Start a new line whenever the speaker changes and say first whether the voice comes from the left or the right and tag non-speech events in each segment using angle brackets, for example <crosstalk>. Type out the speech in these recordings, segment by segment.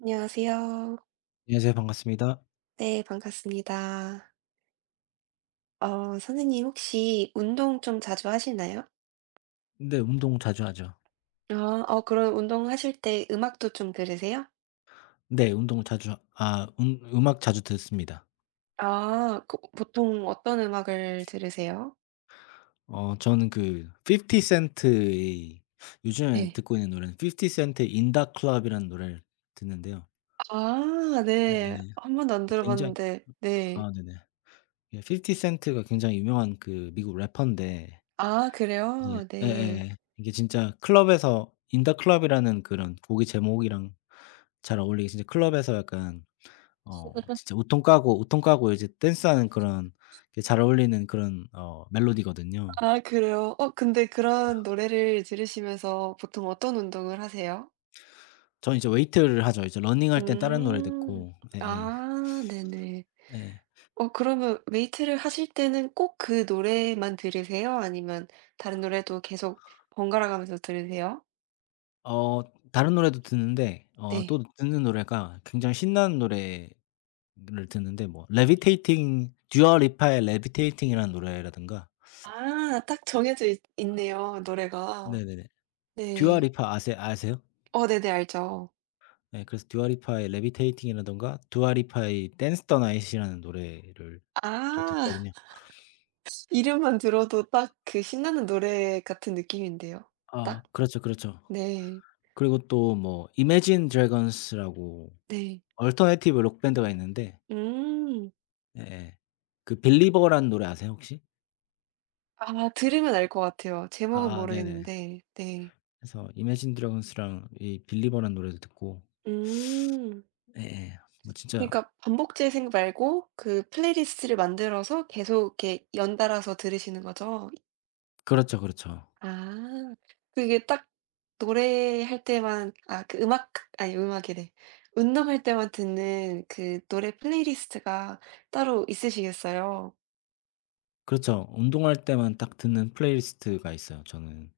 right: 안녕하세요.
left: 안녕하세요. 반갑습니다.
right: 네, 반갑습니다. 선생님 혹시 운동 좀 자주 하시나요?
left: 네, 운동 자주 하죠.
right: 아, 그럼 운동하실 때 음악도 좀 들으세요?
left: 네, 운동 자주 하- 아 음악 자주 듣습니다.
right: 아, 그 보통 어떤 음악을 들으세요?
left: 어 저는 그 50 센트의 요즘에
right: 네.
left: 듣고 있는 노래는 50 센트의 In Da Club이라는 노래를 듣는데요.
right: 아,
left: 네,
right: 네.
left: 예.
right: 한 번도 안
left: 굉장히
right: 들어봤는데 네.
left: 아 네네. 예, 50 센트가 굉장히 유명한 그 미국 래퍼인데
right: 아,
left: 이제
right: 그래요? 네.
left: 예예. 이게 진짜 클럽에서 In THE Club이라는 그런 곡의 제목이랑 잘 어울리게 진짜 클럽에서 약간 진짜 웃통 까고 이제 댄스하는 그런 게 잘 어울리는 그런 멜로디거든요.
right: 아, 그래요? 근데 그런 노래를 들으시면서 보통 어떤 운동을 하세요?
left: 저는 이제 웨이트를 하죠. 이제 러닝할 땐 다른 노래
right: 음.
left: 듣고. 예예.
right: 아, 네네.
left: 예. 예.
right: 그러면 웨이트를 하실 때는 꼭 그 노래만 들으세요? 아니면 다른 노래도 계속 번갈아 가면서 들으세요?
left: 어 다른 노래도 듣는데
right: 네.
left: 또 듣는 노래가 굉장히 신나는 노래를 듣는데 뭐 레비테이팅 두아 리파의 레비테이팅이라는 노래라든가.
right: 아, 딱 정해져 있네요, 노래가.
left: 네네네. 두아
right: 네.
left: 리파 아세요?
right: 네네, 알죠.
left: 예, 그래서 두아 리파의 레비테이팅이라든가 두아 리파의 댄스 더 나잇이라는 노래를 또
right: 아.
left: 듣거든요.
right: <laughs> 이름만 들어도 딱 그 신나는 노래 같은 느낌인데요. 딱.
left: 아, 그렇죠, 그렇죠.
right: 네.
left: 그리고 또 뭐 Imagine Dragons라고
right: 네.
left: alternative 록 밴드가 있는데.
right: 음.
left: 예예. 그 Believer라는 노래 아세요, 혹시?
right: 아, 들으면 알 것 같아요. 제목은
left: 아아, 네네.
right: 모르겠는데. 네.
left: 그래서 Imagine Dragons랑 이 Believer라는 노래도 듣고.
right: 음.
left: 예예. 뭐 진짜
right: 그러니까 반복 재생 말고 그 플레이리스트를 만들어서 계속 이렇게 연달아서 들으시는 거죠?
left: 그렇죠, 그렇죠.
right: 아. 그게 딱 노래할 때만, 아 그 음악, 아니 음악이래. 운동할 때만 듣는 그 노래 플레이리스트가 따로 있으시겠어요?
left: 그렇죠. 운동할 때만 딱 듣는 플레이리스트가 있어요, 저는.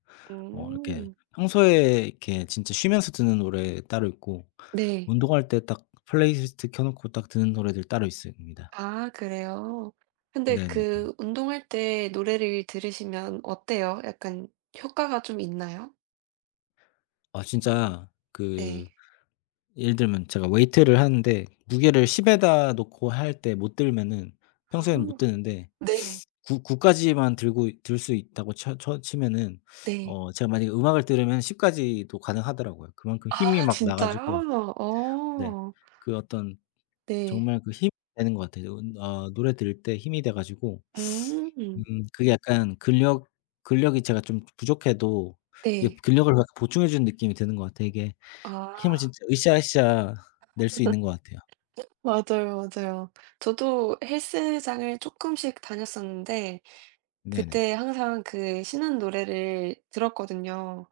left: 이렇게
right: 음.
left: 평소에 이렇게 진짜 쉬면서 듣는 노래 따로 있고
right: 네.
left: 운동할 때 딱 플레이리스트 켜 놓고 딱 듣는 노래들 따로 있습니다.
right: 아, 그래요? 근데
left: 네네네.
right: 그 운동할 때 노래를 들으시면 어때요? 약간 효과가 좀 있나요?
left: 아, 진짜.
right: 네.
left: 예를 들면 제가 웨이트를 하는데 무게를 10 에다 놓고 할 때 못 들면은 평소에는
right: 아.
left: 못 드는데
right: 네.
left: 9구 까지만 들고 들 수 있다고 쳐 쳐 치면은
right: 네.
left: 제가 만약에 음악을 들으면 10 까지도 가능하더라고요. 그만큼
right: 아,
left: 힘이 막 나 가지고.
right: 진짜요?
left: 네.
right: 어.
left: 그 어떤
right: 네.
left: 정말 그 힘이 되는 것 같아요. 은 어 노래 들을 때 힘이 돼 가지고
right: 음.
left: 그게 약간 근력이 제가 좀 부족해도 이게
right: 네.
left: 근력을 막 보충해 주는 느낌이 드는 것 같아요, 이게. 힘을
right: 아,
left: 진짜 으쌰으쌰 낼 수 있는 것 같아요.
right: 맞아요, 맞아요. 저도 헬스장을 조금씩 다녔었는데
left: 네네.
right: 그때 항상 그 신나는 노래를 들었거든요.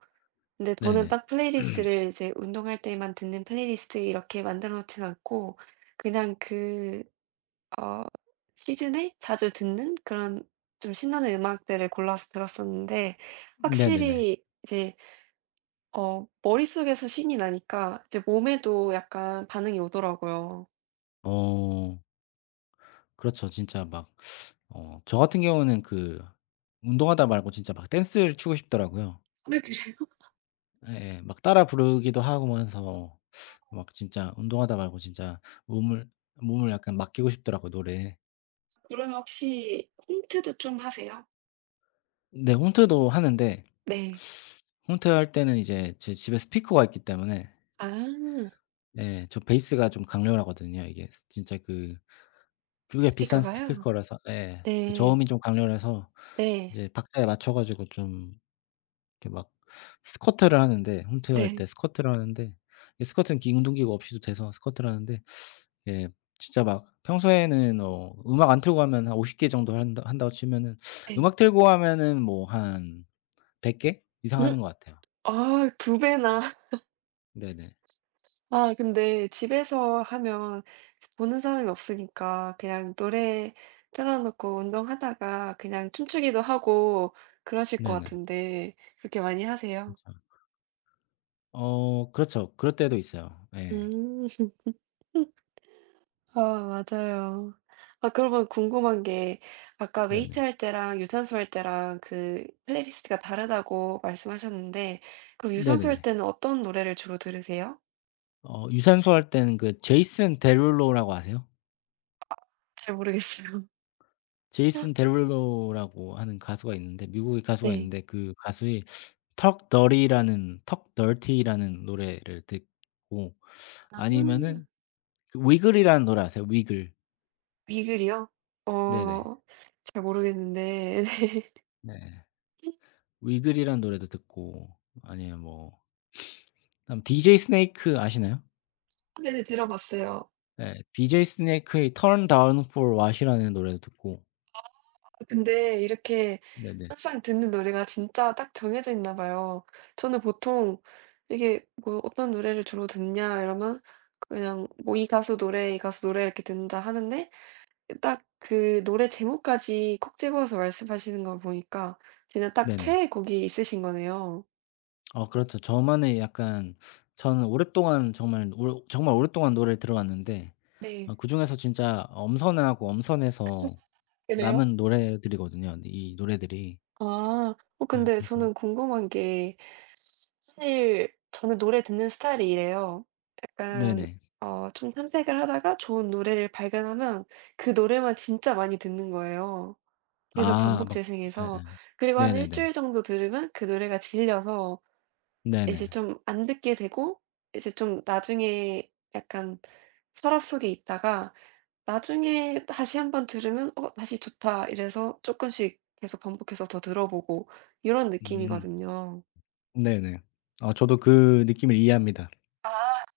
right: 근데 저는
left: 네네.
right: 딱 플레이리스트를, 이제 운동할 때만 듣는 플레이리스트 이렇게 만들어 놓진 않고 그냥 그 어 시즌에 자주 듣는 그런 좀 신나는 음악들을 골라서 들었었는데
left: 네네네.
right: 확실히 이제 머릿속에서 신이 나니까 이제 몸에도 약간 반응이 오더라고요.
left: 어, 그렇죠. 진짜 막 어 저 같은 경우는 운동하다 말고 진짜 막 댄스를 추고 싶더라고요.
right: 네, 그래요? <laughs>
left: 예예. 막 따라 부르기도 하면서 막 진짜 운동하다 말고 진짜 몸을 몸을 약간 맡기고 싶더라고요, 노래에.
right: 그러면 혹시 힌트도 좀 하세요?
left: 네, 홈트도 하는데
right: 네.
left: 홈트할 때는 이제 제 집에 스피커가 있기 때문에
right: 아,
left: 예, 베이스가 좀 강렬하거든요. 이게 스 진짜 그게 비싼
right: 스피커가요?
left: 스피커라서. 예. 그
right: 네.
left: 저음이 좀 강렬해서
right: 네.
left: 이제 박자에 맞춰 가지고 좀 이렇게 막 스쿼트를 하는데 홈트할
right: 네.
left: 때 스쿼트를 하는데 이 스쿼트는 기 운동기구 없이도 돼서 스쿼트를 하는데 예, 진짜 막 평소에는 음악 안 틀고 하면 한 50개 정도 한다고 치면은
right: 네.
left: 음악 틀고 하면은 뭐 한 100개 이상
right: 음.
left: 하는 것 같아요.
right: 아, 두 배나. <laughs>
left: 네네.
right: 아, 근데 집에서 하면 보는 사람이 없으니까 그냥 노래 틀어 놓고 운동하다가 그냥 춤추기도 하고 그러실 것
left: 네네.
right: 같은데 그렇게 많이 하세요?
left: 그쵸. 어, 그렇죠. 그럴 때도 있어요. 예.
right: 음. <laughs> 아, 맞아요. 아, 그러면 궁금한 게, 아까 웨이트
left: 네네.
right: 할 때랑 유산소 할 때랑 그 플레이리스트가 다르다고 말씀하셨는데 그럼 유산소 할
left: 네네네.
right: 때는 어떤 노래를 주로 들으세요?
left: 유산소 할 때는 그 제이슨 데룰로라고 아세요?
right: 잘 모르겠어요.
left: 제이슨 데룰로라고 하는 가수가 있는데 미국의
right: <laughs>
left: 가수가
right: 네.
left: 있는데 그 가수의 턱 더티라는 노래를 듣고
right: 아.
left: 아니면은 그 위글이라는 노래 아세요? 위글.
right: 위글이요?
left: 네네.
right: 어 잘 모르겠는데. <laughs>
left: 네. 위글이라는 노래도 듣고 아니면 뭐 그다음 DJ 스네이크 아시나요?
right: 네. 네, 들어봤어요.
left: 예. DJ 스네이크의 Turn Down for What이라는 노래도 듣고.
right: 근데 이렇게
left: 네네.
right: 항상 듣는 노래가 진짜 딱 정해져 있나 봐요. 저는 보통 이게 뭐 어떤 노래를 주로 듣냐 이러면 그냥 뭐 이 가수 노래, 이 가수 노래 이렇게 듣는다 하는데 딱 그 노래 제목까지 콕 집어서 말씀하시는 걸 보니까 진짜 딱
left: 네네.
right: 최애 곡이 있으신 거네요.
left: 어, 그렇죠. 저만의 약간 저는 오랫동안 정말 오랫동안 노래를 들어왔는데
right: 네.
left: 그중에서 진짜 엄선하고 엄선해서
right: <laughs> 그래요?
left: 남은 노래들이거든요, 이 노래들이.
right: 아.
left: 네.
right: 근데
left: 그래서
right: 저는 궁금한 게, 사실 저는 노래 듣는 스타일이 이래요. 약간
left: 네네.
right: 좀 탐색을 하다가 좋은 노래를 발견하면 그 노래만 진짜 많이 듣는 거예요. 계속
left: 아
right: 반복
left: 막 예예.
right: 재생해서. 그리고 한 일
left: 네네네.
right: 주일 정도 들으면 그 노래가 질려서 이제
left: 네네.
right: 좀 안 듣게 되고 이제 좀 나중에 약간 서랍 속에 있다가 나중에 다시 한번 들으면 '어, 다시 좋다.' 이래서 조금씩 계속 반복해서 더 들어보고 이런
left: 음,
right: 느낌이거든요.
left: 네네. 아, 저도 그 느낌을 이해합니다.
right: 아.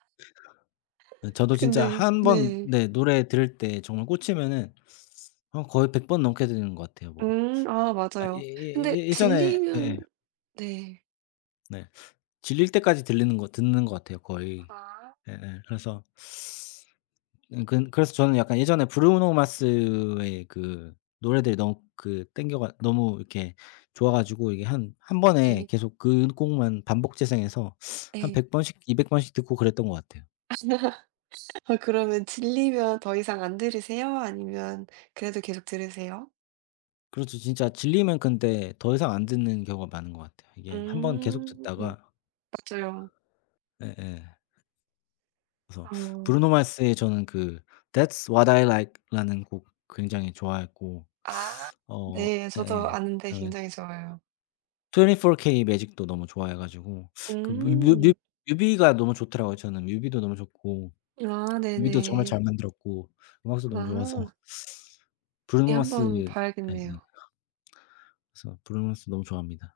left: 예, 저도 진짜
right: 근데
left: 한 번,
right: 네.
left: 네, 노래 들을 때 정말 꽂히면은 거의 100번 넘게 듣는 것 같아요, 뭐.
right: 음. 아,
left: 아, 예,
right: 맞아요. 근데
left: 예, 예. 예전에
right: 질리면
left: 예예.
right: 네.
left: 네. 질릴 때까지 들리는 거 듣는 것 같아요, 거의.
right: 아.
left: 예예. 그래서 근 그래서 저는 약간 예전에 브루노 마스의 그 노래들이 너무 그 땡겨 가 너무 이렇게 좋아 가지고 이게 한 번에
right: 네.
left: 계속 그 곡만 반복 재생해서 한
right: 네.
left: 100 번씩 200 번씩 듣고 그랬던 것 같아요.
right: 아, 그러면 질리면 더 이상 안 들으세요? 아니면 그래도 계속 들으세요?
left: 그렇죠. 진짜 질리면 근데 더 이상 안 듣는 경우가 많은 것 같아요. 이게 한 번 계속
right: 음.
left: 듣다가.
right: 맞아요.
left: 예예. 그래서
right: 어.
left: 브루노 마스의 저는 그 That's What I Like라는 곡 굉장히 좋아했고.
right: 아.
left: 어
right: 네. 저도
left: 예예.
right: 아는데
left: 그다음에
right: 굉장히 좋아요.
left: 24 K 매직도 너무 좋아해 가지고 그 뮤 뮤 뮤
right: 음.
left: 뮤비가 너무 좋더라고요, 저는. 뮤비도 너무 좋고
right: 아,
left: 뮤비도 정말
right: 네네.
left: 잘 만들었고 음악도 너무 좋아서
right: 아.
left: <laughs>
right: 이
left: 브루노 마스
right: 한번
left: 예예.
right: 봐야겠네요.
left: 그래서 브루노 마스 너무 좋아합니다.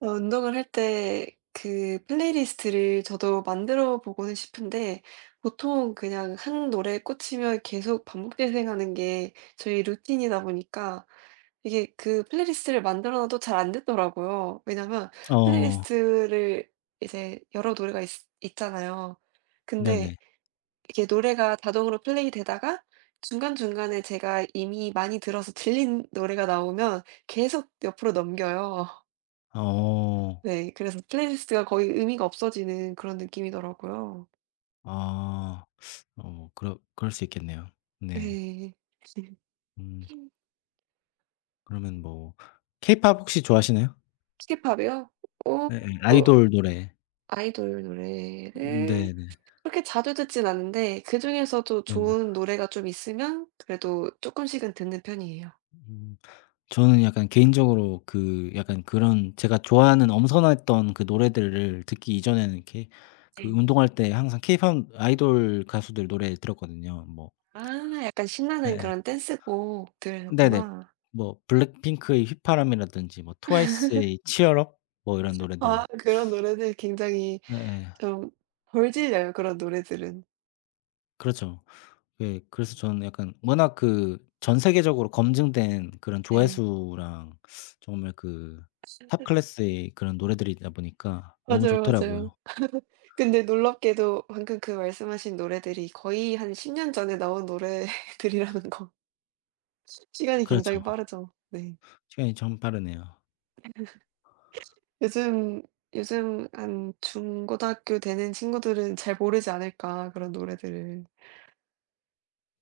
right: 운동을 할 때 그 플레이리스트를 저도 만들어 보고는 싶은데 보통 그냥 한 노래에 꽂히면 계속 반복 재생하는 게 저희 루틴이다 보니까 이게 그 플레이리스트를 만들어 놔도 잘 안 듣더라고요. 왜냐면
left: 어,
right: 플레이리스트를 이제 여러 노래가 있 있잖아요. 근데
left: 네네.
right: 이게 노래가 자동으로 플레이되다가 중간중간에 제가 이미 많이 들어서 질린 노래가 나오면 계속 옆으로 넘겨요.
left: 어.
right: 네. 그래서 플레이리스트가 거의 의미가 없어지는 그런 느낌이더라고요.
left: 아. 어 그러 그럴 수 있겠네요. 네.
right: 네.
left: 음. 그러면 뭐 케이팝, 혹시 좋아하시나요?
right: 케이팝이요? 어
left: 예예. 아이돌 노래.
right: 아이돌 노래를
left: 네네.
right: 그렇게 자주 듣진 않는데 그중에서도
left: 네네.
right: 좋은 노래가 좀 있으면 그래도 쪼끔씩은 듣는 편이에요.
left: 음. 저는 약간 개인적으로 그 약간 그런 제가 좋아하는 엄선했던 그 노래들을 듣기 이전에는 이렇게 그
right: 네.
left: 운동할 때 항상 케이팝 아이돌 가수들 노래 들었거든요. 뭐.
right: 아, 약간
left: 예,
right: 신나는
left: 예.
right: 그런
left: 네네.
right: 댄스곡들이었구나.
left: 뭐 블랙핑크의 휘파람이라든지 뭐 트와이스의 치얼 업, 뭐 이런 노래들.
right: 아, 그런 노래들 굉장히
left: 예예.
right: 좀 덜 질려요, 그런 노래들은.
left: 그렇죠. 예. 그래서 저는 약간 워낙 그 전 세계적으로 검증된 그런
right: 예.
left: 조회수랑 정말 그 탑 클래스의 그런 노래들이다 보니까 너무
right: 맞아요, 맞아요.
left: 좋더라고요.
right: 근데 놀랍게도 방금 그 말씀하신 노래들이 거의 한 10년 전에 나온 노래들이라는 거. <laughs> 시간이 굉장히
left: 그렇죠.
right: 빠르죠. 네.
left: 시간이 참 빠르네요.
right: 요즘 요즘 한 중고등학교 되는 친구들은 잘 모르지 않을까, 그런 노래들을.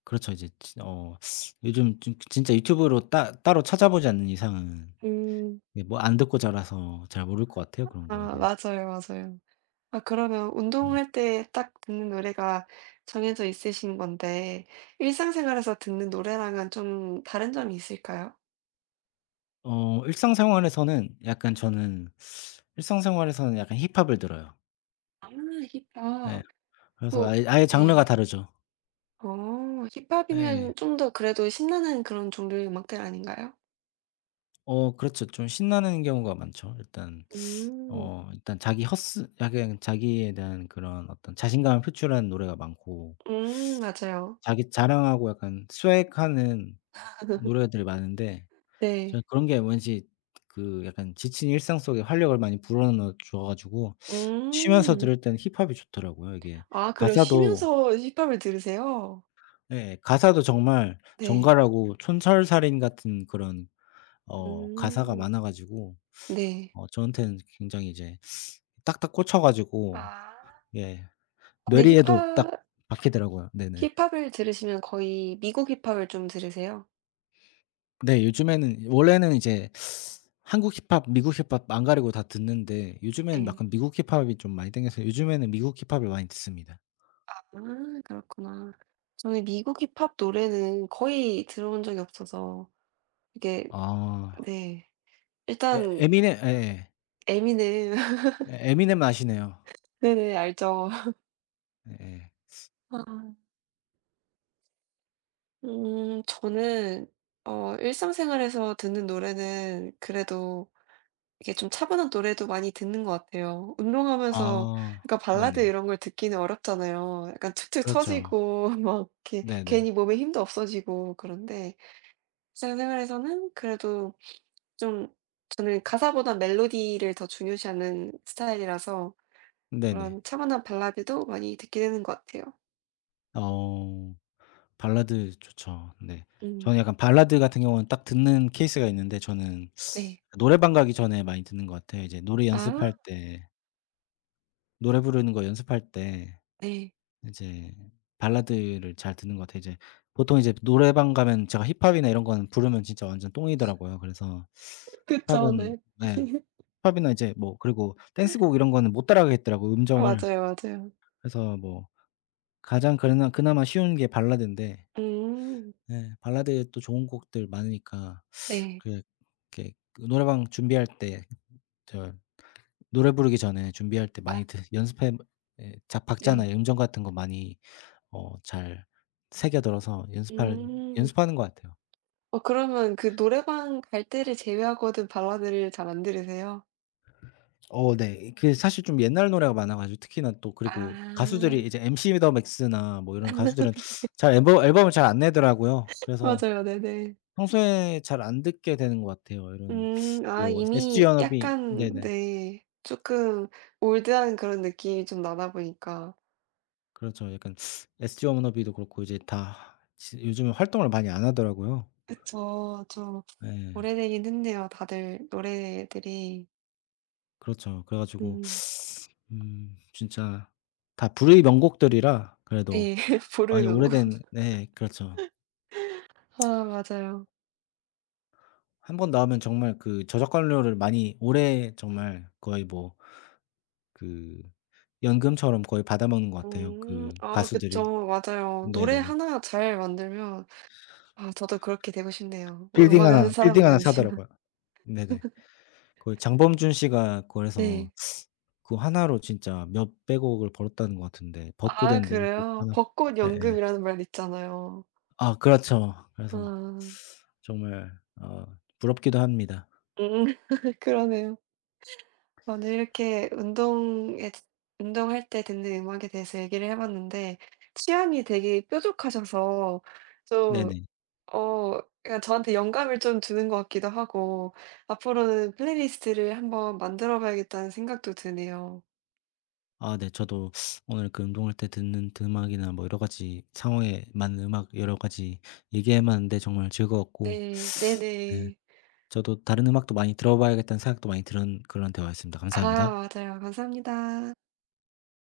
left: 그렇죠. 이제 진 어 요즘 진 진짜 유튜브로 따 따로 찾아보지 않는 이상은
right: 음.
left: 예 뭐 안 듣고 자라서 잘 모를 것 같아요, 그런 거에
right: 아,
left: 대해서는.
right: 맞아요, 맞아요. 아, 그러면 운동할 때 딱 듣는 노래가 정해져 있으신 건데 일상생활에서 듣는 노래랑은 좀 다른 점이 있을까요?
left: 어 일상생활에서는 약간 저는 일상생활에서는 약간 힙합을 들어요.
right: 아, 힙합.
left: 예. 그래서
right: 그.
left: 아예, 아예 장르가
right: 네.
left: 다르죠.
right: 어.
left: 예.
right: 힙합이면 좀 더 그래도 신나는 그런 종류의 음악들 아닌가요?
left: 어, 그렇죠. 좀 신나는 경우가 많죠.
right: 음.
left: 일단 자기 헛스 약간 자기에 대한 그런 어떤 자신감을 표출하는 노래가 많고
right: 음, 맞아요.
left: 자기 자랑하고 약간 스웩하는
right: <laughs>
left: 노래들이 많은데 저는
right: 네.
left: 그런 게 왠지 그 약간 지친 일상 속에 활력을 많이 불어넣어 줘 가지고 쉬면서
right: 음.
left: 들을 때는 힙합이 좋더라고요. 이게
right: 아, 그럼
left: 가사도
right: 쉬면서 힙합을 들으세요?
left: 예, 가사도 정말
right: 네.
left: 정갈하고 촌철살인 같은 그런 가사가
right: 음.
left: 많아 가지고
right: 네.
left: 저한테는 굉장히 이제 딱딱 꽂혀 가지고.
right: 아.
left: 예,
right: 근데
left: 뇌리에도 딱
right: 힙합,
left: 박히더라고요. 네네.
right: 힙합을 들으시면 거의 미국 힙합을 좀 들으세요?
left: 네, 요즘에는 원래는 이제 한국 힙합, 미국 힙합 안 가리고 다 듣는데 요즘에는
right: 네.
left: 약간 미국 힙합이 좀 많이 땡겨서 요즘에는 미국 힙합을 많이 듣습니다.
right: 아, 그렇구나. 저는 미국 힙합 노래는 거의 들어본 적이 없어서 이게
left: 아.
right: 네.
left: 예,
right: 일단
left: 에미넴. 예예.
right: 에미넴. <laughs>
left: 예, 에미넴 아시네요.
right: 네네, 알죠.
left: 예예.
right: 아. 음. 저는 일상생활에서 듣는 노래는 그래도 이게 좀 차분한 노래도 많이 듣는 것 같아요. 운동하면서
left: 아,
right: 그러니까 발라드
left: 네네.
right: 이런 걸 듣기는 어렵잖아요. 약간 툭툭
left: 그렇죠.
right: 터지고 <laughs> 막 이렇게
left: 네네.
right: 괜히 몸에 힘도 없어지고 그런데 일상생활에서는 그래도 좀 저는 가사보다 멜로디를 더 중요시하는 스타일이라서
left: 네네.
right: 그런 차분한 발라드도 많이 듣게 되는 것 같아요.
left: 어, 발라드 좋죠. 네. 저는
right: 음.
left: 약간 발라드 같은 경우는 딱 듣는 케이스가 있는데, 저는
right: 네.
left: 노래방 가기 전에 많이 듣는 것 같아요. 이제 노래
right: 아,
left: 연습할 때, 노래 부르는 거 연습할 때
right: 네.
left: 이제 발라드를 잘 듣는 것 같아요. 이제 보통 이제 노래방 가면 제가 힙합이나 이런 거는 부르면 진짜 완전 똥이더라고요. 그래서
right: <laughs> 그쵸.
left: 힙합은.
right: 네.
left: 네.
right: <laughs>
left: 힙합이나 이제 뭐, 그리고 댄스곡 이런 거는 못 따라가겠더라고요, 음정을.
right: 맞아요, 맞아요.
left: 그래서 뭐 가장 그나마 쉬운 게 발라드인데
right: 음.
left: 예, 발라드에 또 좋은 곡들 많으니까
right: 네.
left: 그 이렇게 노래방 준비할 때저 노래 부르기 전에 준비할 때
right: 아,
left: 많이 드 연습해. 에, 자 박자나
right: 네.
left: 음정 같은 거 많이 잘 새겨 들어서 연습할
right: 음.
left: 연습하는 것 같아요.
right: 어, 그러면 그 노래방 갈 때를 제외하고는 발라드를 잘 안 들으세요?
left: 어, 네. 그 사실 좀 옛날 노래가 많아 가지고 특히나, 또 그리고
right: 아.
left: 가수들이 이제 MC 더 맥스나 뭐 이런 가수들은 잘 앨범을 잘 안 내더라고요. 그래서
right: 맞아요. 네네.
left: 평소에 잘 안 듣게 되는 것 같아요, 이런.
right: 음, 아,
left: 뭐 SG
right: 이미
left: 워너비.
right: 약간
left: 네네.
right: 네 조금 올드한 그런 느낌이 좀 나다 보니까.
left: 그렇죠. 약간 SG 워너비도 그렇고 이제 다 지 요즘에 활동을 많이 안 하더라고요.
right: 그쵸. 좀
left: 네,
right: 오래되긴 했네요, 다들 노래들이.
left: 그렇죠. 그래 가지고
right: 음.
left: 진짜 다 불의 명곡들이라 그래도
right: 네. <laughs>
left: 많이
right: 부르는 거.
left: 오래된, 네, 그렇죠.
right: 아, 맞아요.
left: 한 번 나오면 정말 그 저작권료를 많이 오래 정말 거의 뭐 그 연금처럼 거의 받아먹는 것 같아요,
right: 음.
left: 그
right: 아,
left: 가수들이.
right: 그쵸. 맞아요. 노래
left: 네네네.
right: 하나 잘 만들면 아 저도 그렇게 되고 싶네요. 뭐
left: 빌딩
right: 음악을 하는
left: 하나, 빌딩
right: 사람은
left: 하나
right: 아니지만.
left: 사더라고요. 네네. 거의 장범준 씨가
right: <laughs> 네.
left: 그래서 그 하나로 진짜 몇백 억을 벌었다는 것 같은데, 벚꽃
right: 아,
left: 엔딩 곡
right: 그래요?
left: 하나로.
right: 벚꽃
left: 예예.
right: 연금이라는 말 있잖아요.
left: 아, 그렇죠. 그래서
right: 아.
left: 정말 어 부럽기도 합니다.
right: 음. <laughs> 그러네요. 아, 오늘 이렇게 운동에 운동할 때 듣는 음악에 대해서 얘기를 해 봤는데 취향이 되게 뾰족하셔서 좀
left: 네네.
right: 어 그러니까 저한테 영감을 좀 주는 것 같기도 하고 앞으로는 플레이리스트를 한번 만들어 봐야겠다는 생각도 드네요.
left: 아, 네. 저도 오늘 그 운동할 때 듣는 드 음악이나 뭐 여러 가지 상황에 맞는 음악 여러 가지 얘기해 봤는데 정말 즐거웠고
right: 네.
left: 네,
right: 네네.
left: 저도 다른 음악도 많이 들어 봐야겠다는 생각도 많이 드는 그런 대화였습니다.
right: 아,
left: 감사합니다.
right: 맞아요. 감사합니다.